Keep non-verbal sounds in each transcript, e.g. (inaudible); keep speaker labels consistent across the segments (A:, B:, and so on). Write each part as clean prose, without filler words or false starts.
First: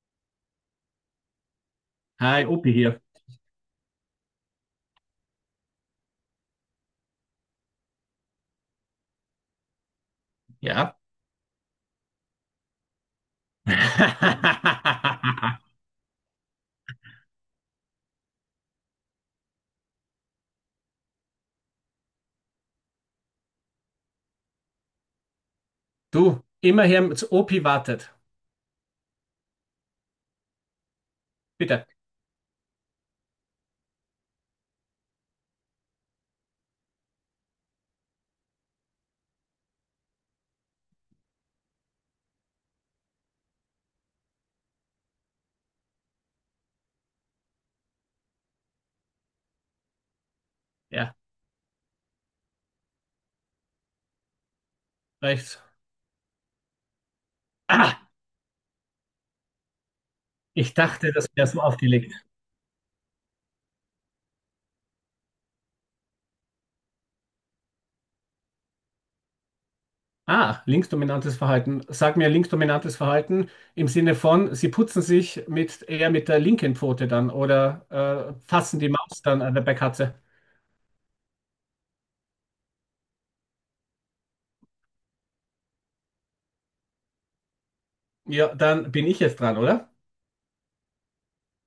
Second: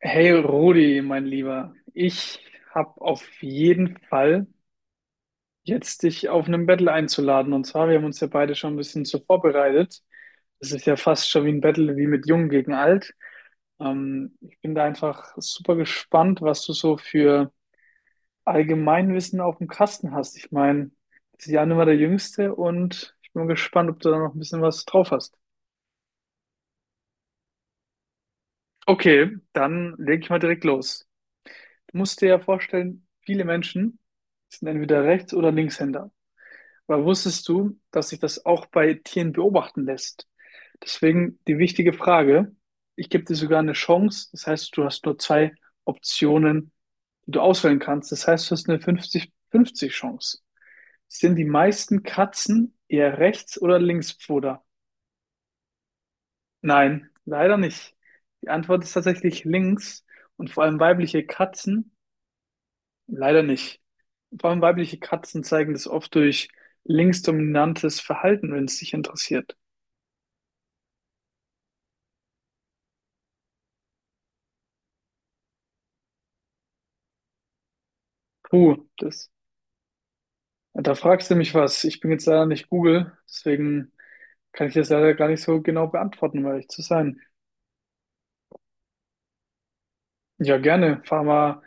A: Hey Rudi, mein Lieber, ich
B: Hi, Opi
A: habe
B: hier.
A: auf jeden Fall jetzt dich auf einen Battle einzuladen. Und zwar, wir haben uns ja beide schon ein bisschen so vorbereitet. Das ist ja
B: Ja.
A: fast schon wie ein Battle wie mit Jung gegen Alt. Ich bin da
B: (laughs)
A: einfach super gespannt, was du so für Allgemeinwissen auf dem Kasten hast. Ich meine, das ist ja immer der Jüngste und ich bin gespannt, ob du da noch ein bisschen was drauf hast.
B: Du, immer hier zu Opi wartet.
A: Okay, dann leg ich mal direkt los.
B: Bitte.
A: Du musst dir ja vorstellen, viele Menschen sind entweder Rechts- oder Linkshänder. Aber wusstest du, dass sich das auch bei Tieren beobachten lässt? Deswegen die wichtige Frage, ich gebe dir sogar eine Chance, das heißt, du hast nur zwei Optionen, die du auswählen kannst. Das heißt, du hast eine 50-50 Chance.
B: Ja,
A: Sind die meisten Katzen eher Rechts- oder Linkspfoter?
B: rechts.
A: Nein, leider nicht.
B: Ah,
A: Die Antwort ist tatsächlich links und vor
B: ich
A: allem
B: dachte,
A: weibliche
B: das wäre so
A: Katzen.
B: aufgelegt.
A: Leider nicht. Vor allem weibliche Katzen zeigen das oft durch linksdominantes Verhalten, wenn es dich interessiert.
B: Ah, linksdominantes Verhalten. Sag mir linksdominantes Verhalten im Sinne von, sie putzen sich mit eher mit der linken Pfote dann oder fassen
A: Puh,
B: die Maus
A: das,
B: dann an der bei Katze.
A: da fragst du mich was. Ich bin jetzt leider nicht Google, deswegen kann ich das leider gar nicht so genau beantworten, um ehrlich zu sein.
B: Ja, dann bin ich jetzt dran, oder?
A: Ja, gerne. Fahr mal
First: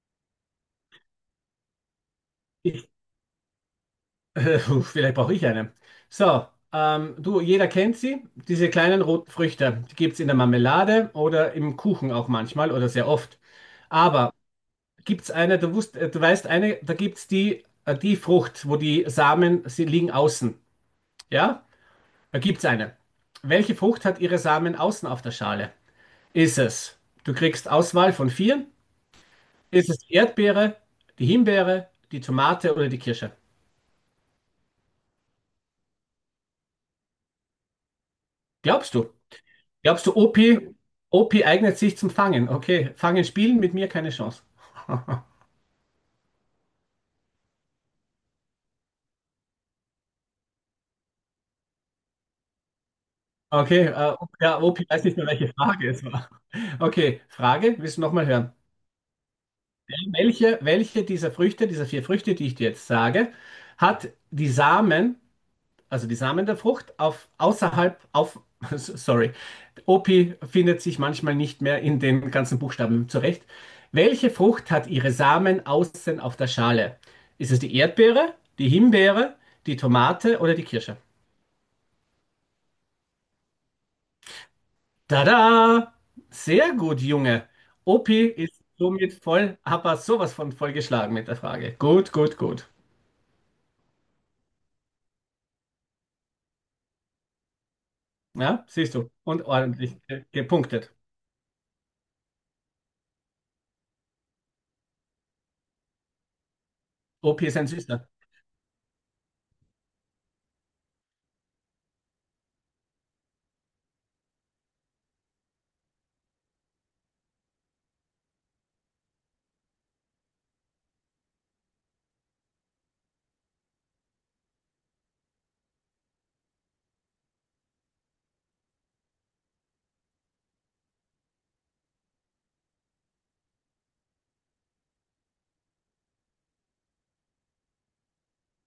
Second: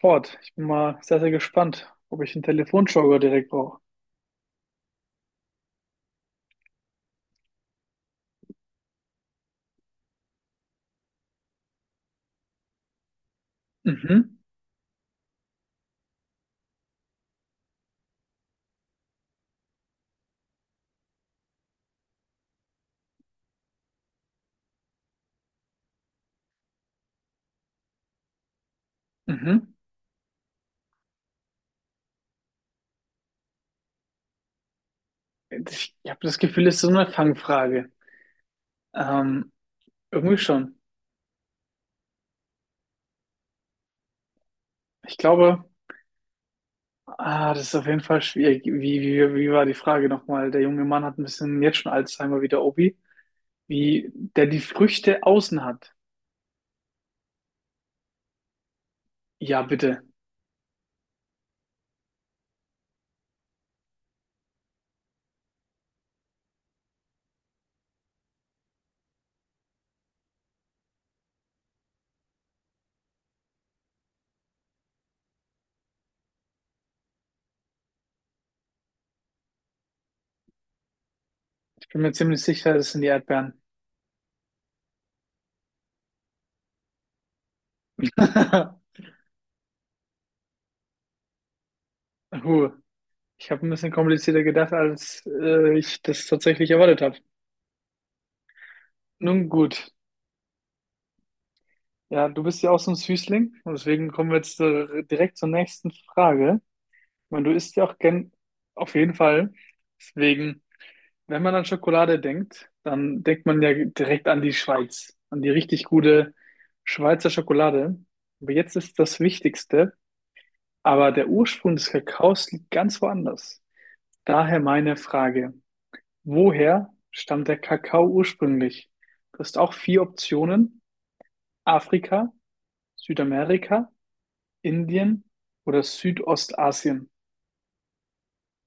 A: fort. Ich bin mal sehr, sehr gespannt, ob ich einen Telefonjogger direkt brauche.
B: (laughs) Vielleicht brauche ich eine. So, du, jeder kennt sie, diese kleinen roten Früchte. Die gibt es in der Marmelade oder im Kuchen auch manchmal oder sehr oft. Aber
A: Mhm,
B: gibt es eine, du weißt eine, da gibt es die Frucht, wo die Samen, sie liegen außen. Ja, da gibt es eine. Welche Frucht hat ihre Samen außen auf der Schale? Ist es, Du kriegst Auswahl von vier.
A: mhm.
B: Ist es die Erdbeere, die Himbeere, die Tomate oder die Kirsche?
A: Ich habe das Gefühl, es ist so eine Fangfrage.
B: Glaubst du?
A: Ähm,
B: Glaubst du,
A: irgendwie
B: OP?
A: schon.
B: OP eignet sich zum Fangen? Okay, Fangen spielen mit mir keine Chance.
A: Ich
B: (laughs)
A: glaube, ah, das ist auf jeden Fall schwierig. Wie war die Frage nochmal? Der junge Mann hat ein bisschen jetzt schon Alzheimer wie der Obi.
B: Okay,
A: Wie der die
B: ja, OP weiß nicht
A: Früchte
B: mehr, welche
A: außen
B: Frage
A: hat.
B: es war. Okay, Frage, willst du nochmal hören?
A: Ja,
B: Ja,
A: bitte.
B: Welche dieser Früchte, dieser vier Früchte, die ich dir jetzt sage, hat die Samen, also die Samen der Frucht, auf außerhalb, auf, (laughs) sorry, OP findet sich manchmal nicht mehr in den ganzen Buchstaben zurecht. Welche Frucht hat ihre Samen außen auf der Schale? Ist es die Erdbeere, die Himbeere, die Tomate oder die Kirsche?
A: Ich bin mir ziemlich sicher, das sind die Erdbeeren.
B: Tada! Sehr gut, Junge. Opi ist
A: (laughs)
B: somit voll, aber sowas von vollgeschlagen mit der Frage. Gut, gut, gut.
A: Huh. Ich habe ein bisschen komplizierter gedacht, als ich das tatsächlich erwartet habe.
B: Ja, siehst du. Und
A: Nun gut.
B: ordentlich gepunktet.
A: Ja, du bist ja auch so ein Süßling und deswegen kommen wir jetzt direkt zur nächsten Frage. Ich
B: Opi
A: meine, du
B: ist ein
A: isst ja auch
B: Süßer.
A: gern auf jeden Fall. Deswegen. Wenn man an Schokolade denkt, dann denkt man ja direkt an die Schweiz, an die richtig gute Schweizer Schokolade. Aber jetzt ist das Wichtigste, aber der Ursprung des Kakaos liegt ganz woanders. Daher meine Frage, woher stammt der Kakao ursprünglich? Du hast auch vier Optionen, Afrika, Südamerika, Indien oder Südostasien.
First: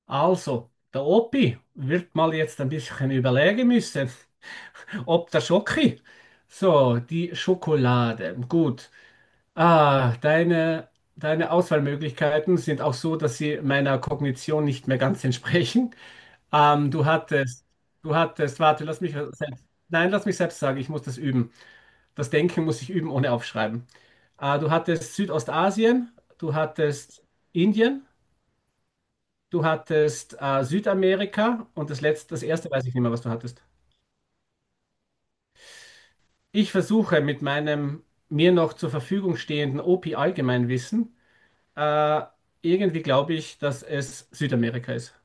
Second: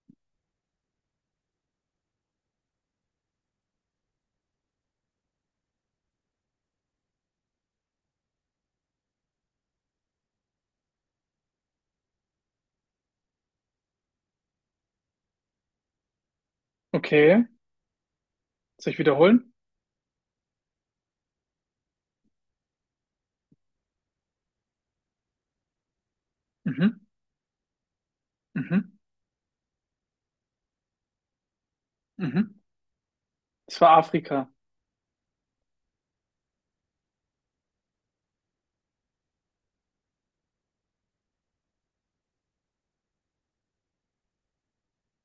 B: Also, der Opi wird mal jetzt ein bisschen überlegen müssen, ob der Schoki. So, die Schokolade. Gut. Ah, deine Auswahlmöglichkeiten sind auch so, dass sie meiner Kognition nicht mehr ganz (laughs) entsprechen. Ähm, du
A: Okay,
B: hattest, Du hattest, warte,
A: soll ich
B: lass mich selbst,
A: wiederholen?
B: nein, lass mich selbst sagen, ich muss das üben. Das Denken muss ich üben, ohne aufschreiben. Ah, du hattest Südostasien, du
A: Mhm,
B: hattest Indien.
A: mhm,
B: Du hattest Südamerika und das
A: mhm.
B: erste weiß ich nicht mehr, was du hattest.
A: Es war Afrika.
B: Ich versuche mit meinem mir noch zur Verfügung stehenden OP-Allgemeinwissen, äh, irgendwie glaube ich, dass es Südamerika ist.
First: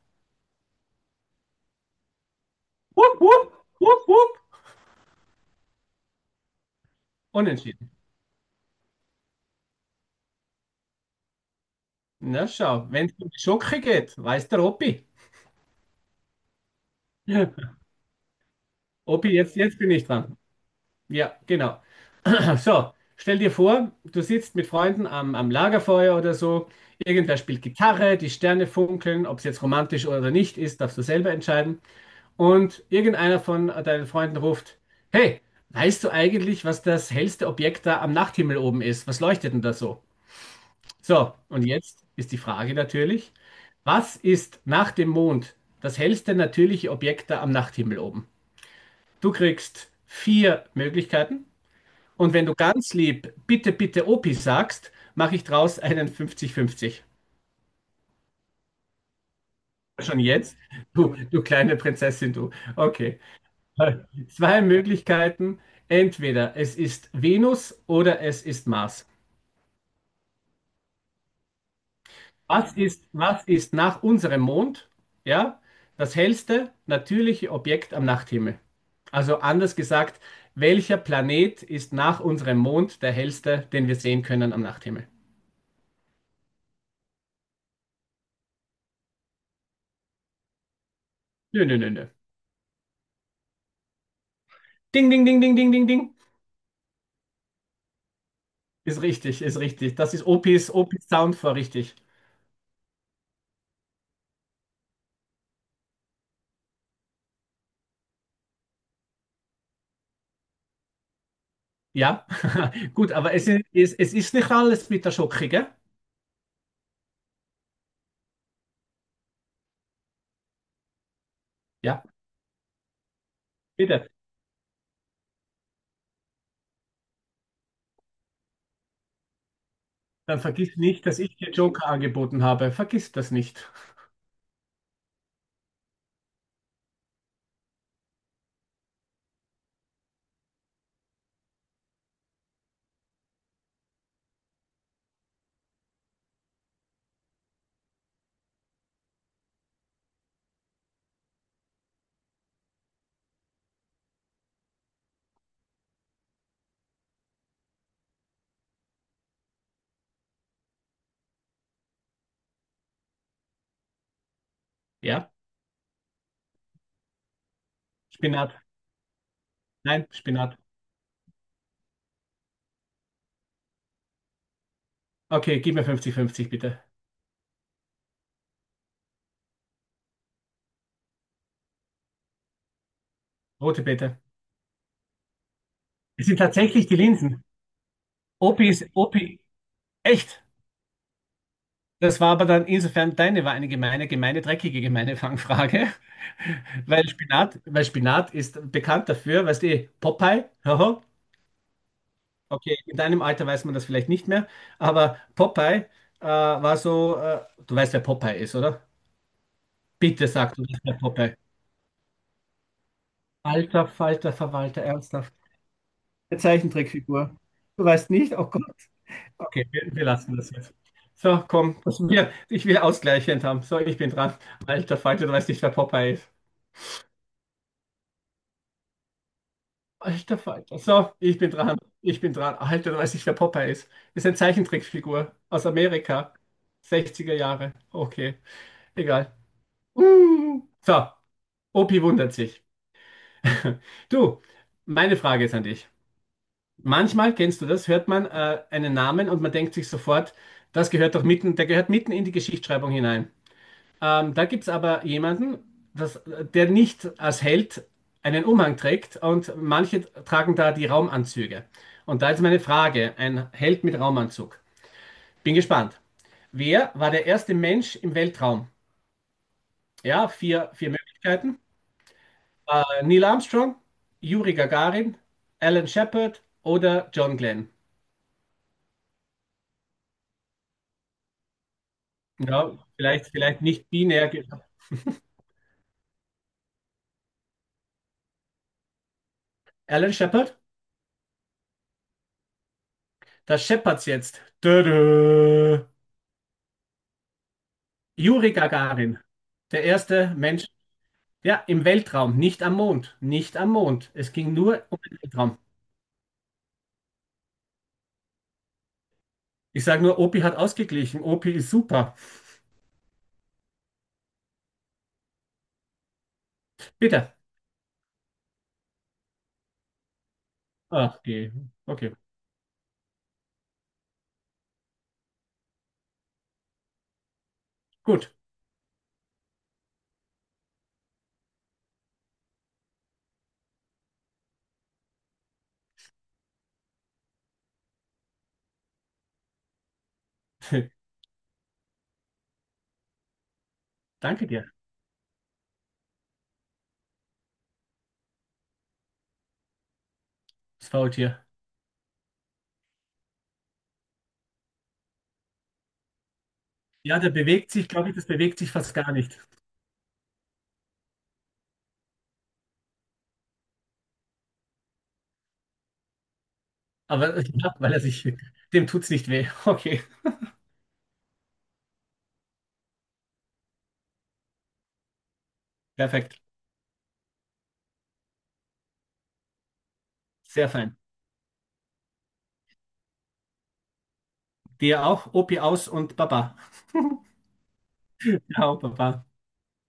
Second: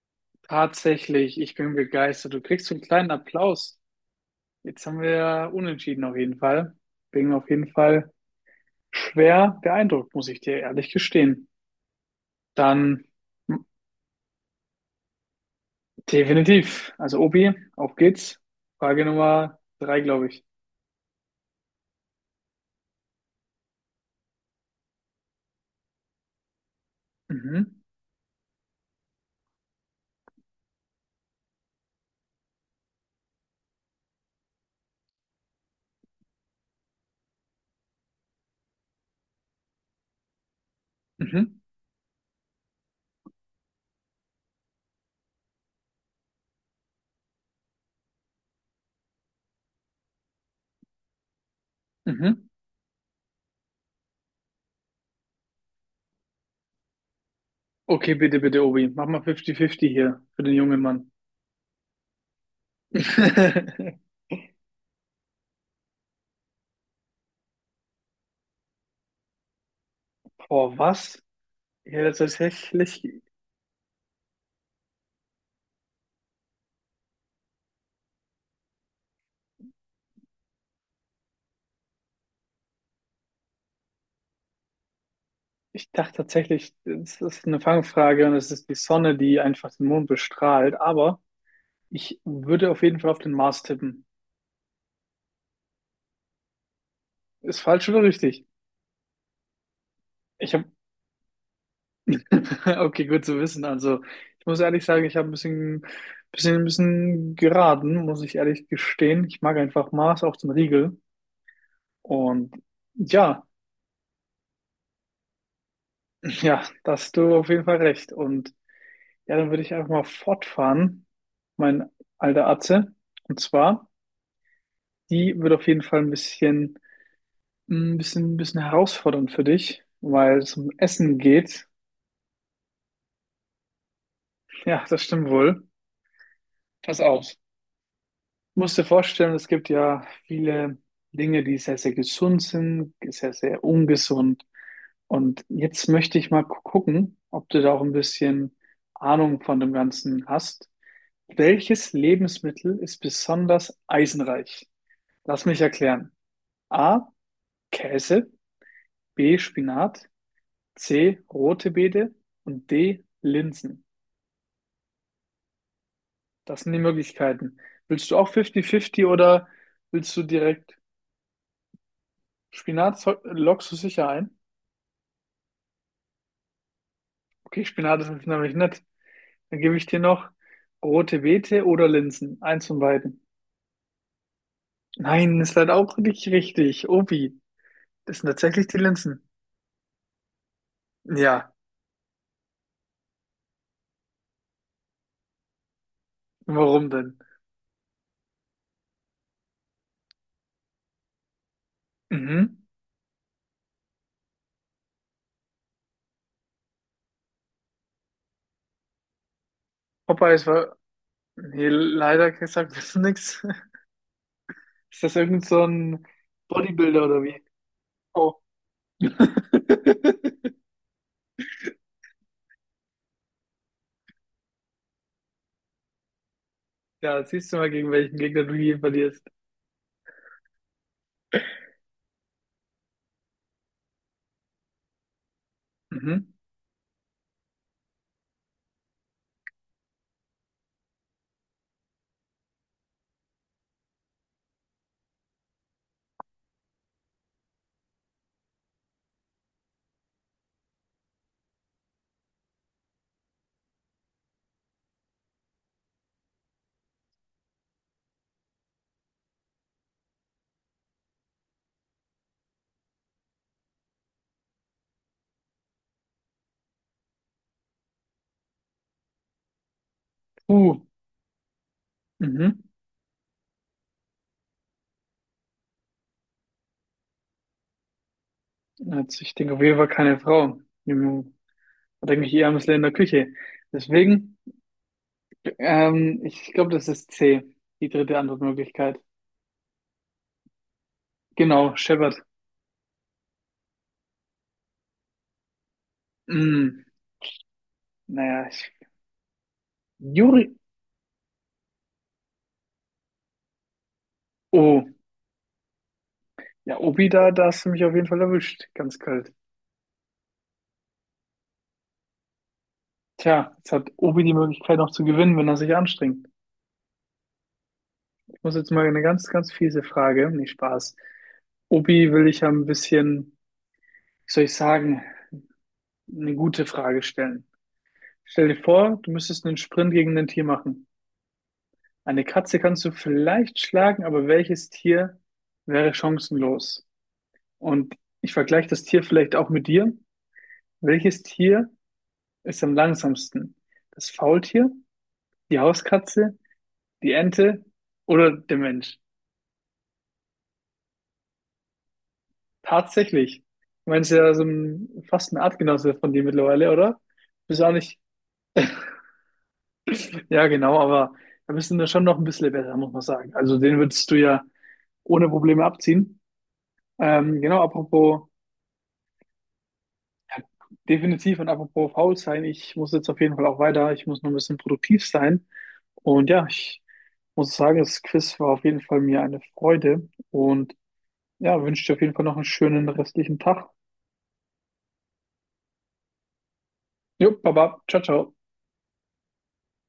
A: Tatsächlich, ich bin begeistert. Du kriegst so einen kleinen
B: Wupp, wupp,
A: Applaus.
B: wupp, wupp.
A: Jetzt haben wir unentschieden auf jeden Fall. Bin auf jeden
B: Unentschieden.
A: Fall schwer beeindruckt, muss ich dir ehrlich gestehen.
B: Na schau,
A: Dann
B: wenn es um die
A: m-
B: Schocke geht, weiß der Opi.
A: definitiv. Also Obi,
B: (laughs)
A: auf geht's. Frage
B: Opi,
A: Nummer
B: jetzt bin
A: drei,
B: ich
A: glaube
B: dran.
A: ich.
B: Ja, genau. So, stell dir vor, du sitzt mit Freunden am Lagerfeuer oder so. Irgendwer spielt
A: Mhm,
B: Gitarre, die Sterne funkeln, ob es jetzt romantisch oder nicht ist, darfst du selber entscheiden. Und irgendeiner von deinen Freunden ruft: Hey, weißt du eigentlich, was das hellste Objekt da am Nachthimmel oben ist? Was leuchtet denn da so? So,
A: mhm,
B: und jetzt ist die Frage natürlich: Was ist nach dem Mond das hellste natürliche Objekt da am Nachthimmel oben? Du kriegst vier Möglichkeiten. Und wenn
A: mhm.
B: du ganz lieb bitte, bitte Opi sagst, mache ich draus einen 50-50.
A: Okay, bitte, bitte, Obi. Mach mal 50-50
B: Schon
A: hier für den
B: jetzt?
A: jungen Mann.
B: Du kleine Prinzessin, du. Okay.
A: (laughs)
B: Zwei Möglichkeiten. Entweder es ist Venus oder es ist Mars.
A: Boah, was? Ja, tatsächlich.
B: Was ist nach unserem Mond? Ja, das hellste natürliche Objekt am Nachthimmel. Also anders gesagt, welcher Planet ist nach unserem Mond der hellste, den wir sehen können am Nachthimmel?
A: Ich dachte tatsächlich, es ist eine Fangfrage und es ist die Sonne, die einfach den Mond bestrahlt. Aber
B: Nö, nö, nö, nö.
A: ich würde auf jeden Fall auf den Mars tippen.
B: Ding, ding, ding, ding, ding, ding, ding.
A: Ist falsch oder richtig?
B: Ist richtig, ist richtig. Das ist
A: Ich habe,
B: Opis Sound vor, richtig.
A: (laughs) okay, gut zu wissen. Also ich muss ehrlich sagen, ich habe ein bisschen geraten, muss ich ehrlich gestehen. Ich mag einfach Mars auch zum Riegel.
B: Ja,
A: Und
B: (laughs) gut, aber
A: ja,
B: es ist, es ist nicht alles mit der Schoki, gell?
A: (laughs) ja, da hast du auf jeden Fall recht. Und ja, dann würde ich einfach mal fortfahren, mein
B: Ja,
A: alter Atze. Und zwar,
B: bitte.
A: die wird auf jeden Fall ein bisschen. Ein bisschen herausfordernd für dich, weil
B: Dann
A: es um
B: vergiss nicht,
A: Essen
B: dass ich dir
A: geht. (laughs)
B: Joker angeboten habe. Vergiss das nicht.
A: Ja, das stimmt wohl. Pass auf. Du musst dir vorstellen, es gibt ja viele Dinge, die sehr, sehr gesund sind, sehr, sehr ungesund. Und jetzt möchte ich mal gucken, ob du da auch ein bisschen Ahnung von dem Ganzen hast. Welches Lebensmittel ist besonders eisenreich? Lass mich erklären. A. Käse, B. Spinat, C. Rote Beete und D. Linsen.
B: Ja,
A: Das sind die Möglichkeiten. Willst du auch
B: Spinat.
A: 50-50 oder
B: Nein,
A: willst du
B: Spinat.
A: direkt Spinat? Lockst du sicher ein?
B: Okay, gib mir fünfzig, fünfzig, bitte.
A: Okay, Spinat ist nämlich nett. Dann gebe ich dir noch rote Beete oder Linsen. Eins von beiden.
B: Rote Beete.
A: Nein, ist leider auch
B: Es
A: nicht
B: sind tatsächlich
A: richtig.
B: die
A: Obi,
B: Linsen.
A: das sind tatsächlich die Linsen.
B: Opi, echt.
A: Ja,
B: Das war aber dann insofern deine, war eine gemeine, gemeine, dreckige, gemeine Fangfrage. (laughs)
A: warum denn?
B: Weil Spinat ist bekannt dafür, weißt du, eh, Popeye, haha.
A: Mhm.
B: Okay, in deinem Alter weiß man das vielleicht nicht mehr, aber Popeye war so, du weißt, wer Popeye ist, oder? Bitte
A: Popeye ist
B: sag, du
A: war.
B: weißt, wer Popeye.
A: Nee, leider gesagt, (laughs) das ist nix. (laughs)
B: Alter Falter Verwalter,
A: Ist das
B: ernsthaft.
A: irgend so ein
B: Eine
A: Bodybuilder oder
B: Zeichentrickfigur.
A: wie?
B: Du weißt nicht?
A: Oh. (laughs)
B: Oh Gott. Okay, wir lassen das jetzt. So, komm, ich will ausgleichend haben. So, ich bin dran. Alter Falter, du weißt nicht, wer Popeye ist.
A: Ja, siehst du mal, gegen welchen Gegner du hier verlierst.
B: Alter Falter. So, ich bin dran. Ich bin dran. Alter, du weißt nicht, wer Popeye ist. Ist eine Zeichentrickfigur aus
A: Mhm.
B: Amerika. 60er Jahre. Okay, egal. So, Opi wundert sich. (laughs) Du, meine Frage ist an dich. Manchmal, kennst du das, hört man einen Namen und man denkt sich sofort, das gehört doch mitten, der gehört mitten in die Geschichtsschreibung hinein. Da gibt es aber jemanden, der nicht als Held einen Umhang trägt und manche tragen da die Raumanzüge. Und da ist meine Frage, ein Held mit Raumanzug. Bin gespannt. Wer war der erste Mensch im Weltraum? Ja,
A: Uh.
B: vier Möglichkeiten.
A: Mhm.
B: Neil Armstrong, Juri Gagarin, Alan Shepard oder John Glenn.
A: Also ich denke auf jeden Fall keine Frau. Hm, da denke ich eher ans
B: Ja,
A: Land in der
B: vielleicht,
A: Küche.
B: vielleicht nicht binär.
A: Deswegen, ich glaube, das ist C, die dritte Antwortmöglichkeit.
B: Alan Shepard,
A: Genau, Shepard.
B: das Shepards jetzt. Tada.
A: Hm, naja,
B: Juri
A: ich,
B: Gagarin, der erste
A: Juri.
B: Mensch, ja, im Weltraum, nicht am Mond, nicht am Mond. Es ging
A: Oh,
B: nur um den Weltraum.
A: ja, Obi, da, da hast du mich auf jeden Fall erwischt. Ganz kalt.
B: Ich sage nur, Opi hat ausgeglichen. Opi ist super.
A: Tja, jetzt hat Obi die Möglichkeit noch zu gewinnen, wenn er sich anstrengt.
B: Bitte.
A: Ich muss jetzt mal eine ganz, ganz fiese Frage. Nee, Spaß.
B: Ach, okay.
A: Obi
B: Okay,
A: will ich ja ein bisschen, wie soll ich sagen, eine gute Frage stellen.
B: gut.
A: Stell dir vor, du müsstest einen Sprint gegen ein Tier machen. Eine Katze kannst du vielleicht schlagen, aber welches Tier wäre chancenlos? Und ich vergleiche das Tier vielleicht auch mit dir.
B: (laughs)
A: Welches Tier ist am langsamsten? Das
B: Danke
A: Faultier,
B: dir,
A: die Hauskatze, die Ente oder der Mensch?
B: das Faultier.
A: Tatsächlich. Du meinst ja so ein, fast ein Artgenosse von dir mittlerweile, oder?
B: Ja, der
A: Bist
B: bewegt
A: auch
B: sich,
A: nicht.
B: glaube ich, das bewegt sich fast gar nicht.
A: Ja, genau, aber da bist du schon noch ein bisschen besser, muss man sagen. Also den würdest du ja ohne Probleme abziehen.
B: Aber (laughs)
A: Genau,
B: ja, weil er
A: apropos,
B: sich, (laughs) dem tut's nicht weh. (laughs) Okay,
A: ja, definitiv und apropos faul sein, ich muss jetzt auf jeden Fall auch weiter, ich muss noch ein bisschen produktiv sein. Und
B: perfekt.
A: ja, ich muss sagen, das Quiz war auf jeden Fall mir eine Freude
B: Sehr
A: und
B: fein.
A: ja, wünsche dir auf jeden Fall noch einen schönen restlichen Tag.
B: Dir auch, Opi aus und Baba.
A: Jo, Baba, ciao, ciao.
B: (laughs) Ciao, Baba.